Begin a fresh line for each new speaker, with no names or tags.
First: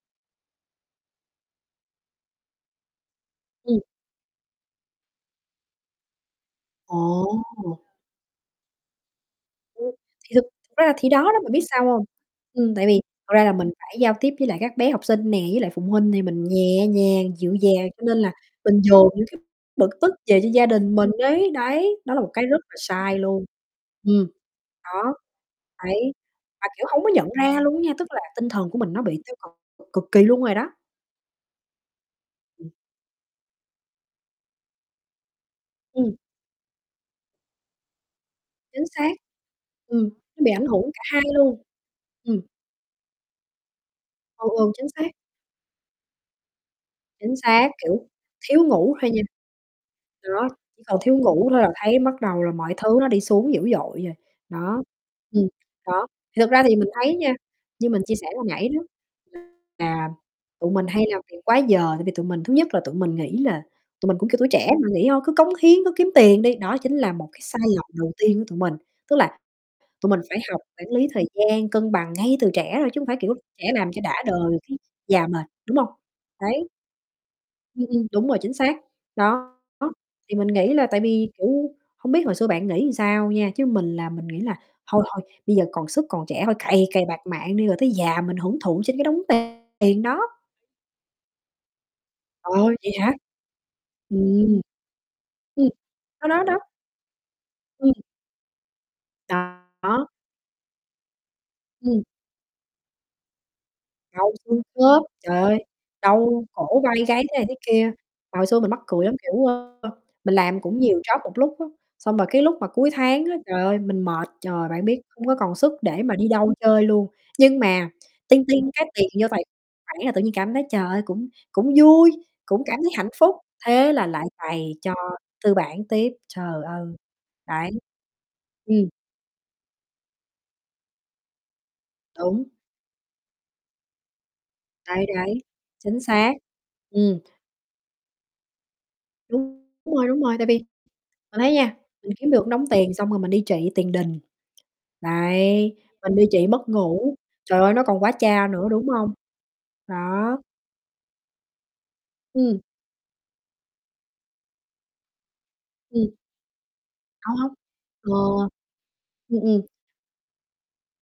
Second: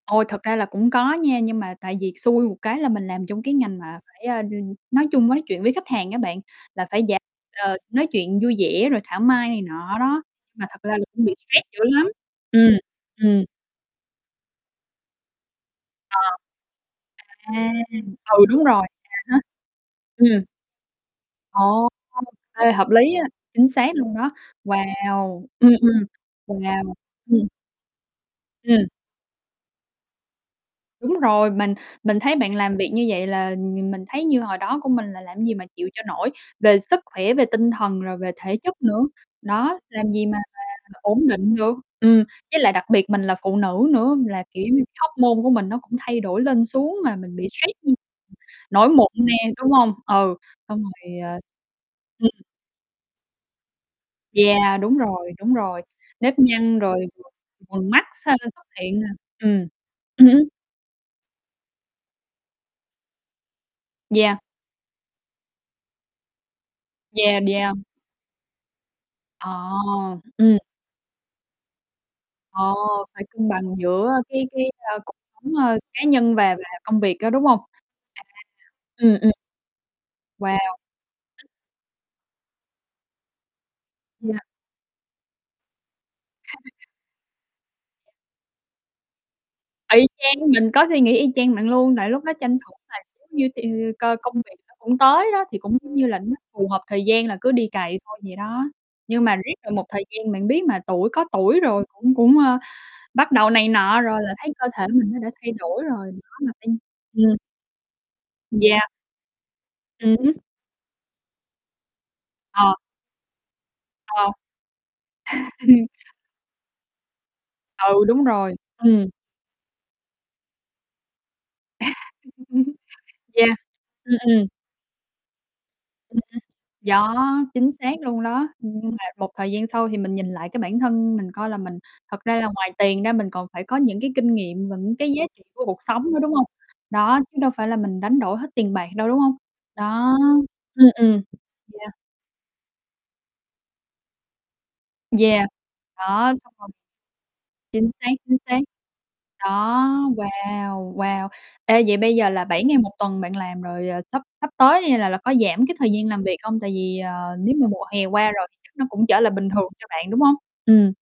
Ôi, thật ra là cũng có nha, nhưng mà tại vì xui một cái là mình làm trong cái ngành
Ừm.
mà phải, à, n nói chung nói chuyện với khách hàng á bạn, là phải dạng,
Ồ.
ờ, nói chuyện vui vẻ, rồi thảo mai này
Ừm,
nọ đó,
thì thực
nhưng mà
thực
thật
ra là
ra là
thì đó
cũng bị
đó, bạn biết
stress dữ
sao hông?
lắm.
Ừm,
Ừm.
tại vì thật
Ừm.
ra là mình phải giao tiếp với lại các bé học sinh nè, với lại phụ huynh
Ờ.
nè, mình nhẹ nhàng, dịu
À.
dàng, cho nên là
Ừ, đúng
mình
rồi.
dồn
À
những
há.
cái bực tức về
Ừm.
cho gia đình mình ấy.
Ồ.
Đấy, đó
Ô.
là một cái rất
Ê,
là
hợp lý
sai
á.
luôn.
Chính xác luôn
Ừm.
đó.
Đó.
Wow! Ừm, ừm.
Đấy. Mà kiểu
Wow.
hổng có nhận
Ừm.
ra luôn á nha, tức là tinh thần của
Ừm.
mình nó bị tiêu cực cực kỳ luôn rồi đó.
Đúng rồi, mình mình thấy bạn
Ừm.
làm việc như vậy là nh mình thấy như hồi đó của mình là làm gì mà chịu cho
Ừm.
nổi, về sức khỏe, về tinh thần, rồi về thể chất
Chính
nữa.
xác.
Đó,
Ừm.
làm gì mà
Nó bị
mà
ảnh hưởng
mà
cả hai
ổn định
luôn.
được. Ừm,
Ừm.
với lại đặc biệt mình là phụ nữ nữa là,
Ừ,
kiểu
ừ,
như,
chính
cái
xác.
hormone của mình nó cũng thay đổi lên xuống mà
Chính
mình bị
xác,
stress như
kiểu, thiếu
nổi
ngủ
mụn
thôi nha.
nè, đúng không? Ừ,
Đó, chỉ
xong
còn thiếu
rồi, à
ngủ thôi là thấy bắt
ừm.
đầu là mọi thứ nó đi xuống dữ dội rồi.
Yeah,
Đó.
đúng rồi,
Ừm.
đúng rồi.
Đó.
Nếp
Thì thực ra thì
nhăn
mình
rồi
thấy
quầng
nha, như
quầng
mình
mắt
chia sẻ
sau
hồi
đó xuất
nảy đó,
hiện, à ừm.
là
Ừ hứm.
tụi mình hay làm việc quá giờ, tại vì tụi mình thứ nhất là tụi mình nghĩ là tụi mình cũng, kiểu,
Yeah.
tuổi trẻ mà nghĩ thôi, cứ cống hiến, cứ kiếm tiền đi, đó chính là một
Yeah,
cái sai
yeah.
lầm đầu tiên của tụi mình. Tức là tụi
Ờ.
mình phải
Ừm.
học quản lý thời gian, cân bằng ngay từ
Ờ,
trẻ thôi chứ hổng phải
phải
kiểu
cân
trẻ
bằng
làm cho
giữa
đã
cái
đời,
cái,
cái
a, cuộc
già mệt,
sống,
đúng
ơ,
hông?
cá nhân và
Đấy.
và công việc đó, đúng không?
Ừm, ừm,
À.
đúng rồi chính xác.
Ừm, ừm.
Đó, đó Thì mình
Wow.
nghĩ là tại vì, kiểu không biết hồi xưa bạn nghĩ làm sao nha, chứ mình là mình
Yeah.
nghĩ là thôi, thôi bây giờ còn sức còn trẻ thôi
[unintelligible]
cày, cày bạt mạng đi rồi tới già mình hưởng thụ trên cái đống t tiền
Y
đó.
chang, mình có suy nghĩ y chang bạn luôn, tại lúc đó tranh
Ờ,
thủ
vậy
mà
hả?
nếu như cái ừ, coi công việc
Ừm.
nó cũng tới đó thì
Ừm.
cũng giống như là nó
Đó, đó.
phù hợp thời gian là cứ đi
Ừm.
cày thôi vậy đó. Nhưng mà riết
Đó,
được một thời
đó.
gian bạn biết mà tuổi có tuổi rồi
Ừm.
cũng cũng, ơ, bắt đầu này nọ rồi
Đau
là thấy
xương
cơ thể
khớp,
mình nó đã
trời
thay
ơi,
đổi rồi, khó
đau
mà tin.
cổ vai gáy,
Ừm.
thế này thế kia. Mà hồi xưa mình mắc
Yeah.
cười lắm, kiểu, ơ,
Ừm hứm.
mình làm cũng nhiều job một lúc á, xong rồi cái lúc mà
Ờ.
cuối tháng á, trời ơi mình
Ờ.
mệt, trời, bạn biết, hông có còn sức để mà đi đâu chơi luôn, nhưng mà
Ừ, đúng
ting
rồi.
ting cái tiền
Ừm.
vô tài khoản là tự nhiên cảm thấy, trời ơi, cũng cũng vui, cũng cảm thấy hạnh phúc.
Yeah.
Thế là
Ừm,
lại
ừm.
cày cho tư bản tiếp.
Ừ ha.
Trời ơi.
Đó,
Đấy.
chính xác luôn đó, nhưng
Ừm.
nhưng mà một thời gian sau thì mình nhìn lại cái bản thân mình coi là mình thật ra
Đúng.
là ngoài tiền ra mình còn phải có những cái kinh nghiệm và những
Đấy,
cái giá
đấy.
trị của cuộc
Chính
sống nữa,
xác.
đúng không?
Ừm.
Đó, chứ đâu phải là mình đánh đổi hết tiền bạc đâu, đúng không?
Đúng. Đúng rồi,
Đó.
đúng rồi, tại vì
Ừm. Ừm.
bạn thấy nha,
Yeah.
mình kiếm được đống tiền xong rồi mình đi trị tiền đình.
Yeah.
Đấy, mình đi
Đó,
trị
xong rồi
mất ngủ, trời ơi, nó
chính
còn
xác,
quá
chính
cha
xác.
nữa, đúng không?
Đó,
Đó.
wow, wow. Ê, vậy bây giờ là
Ừm.
7 ngày 1 tuần bạn làm rồi, ờ, sắp sắp tới đi là là có giảm cái thời gian
Ừm.
làm việc hông? Tại vì
Đau
ờ
hông?
nếu mà mùa hè
Ờ.
qua rồi thì chắc nó cũng trở lại
Ừm,
bình thường
ừm.
cho bạn, đúng không? Ừm.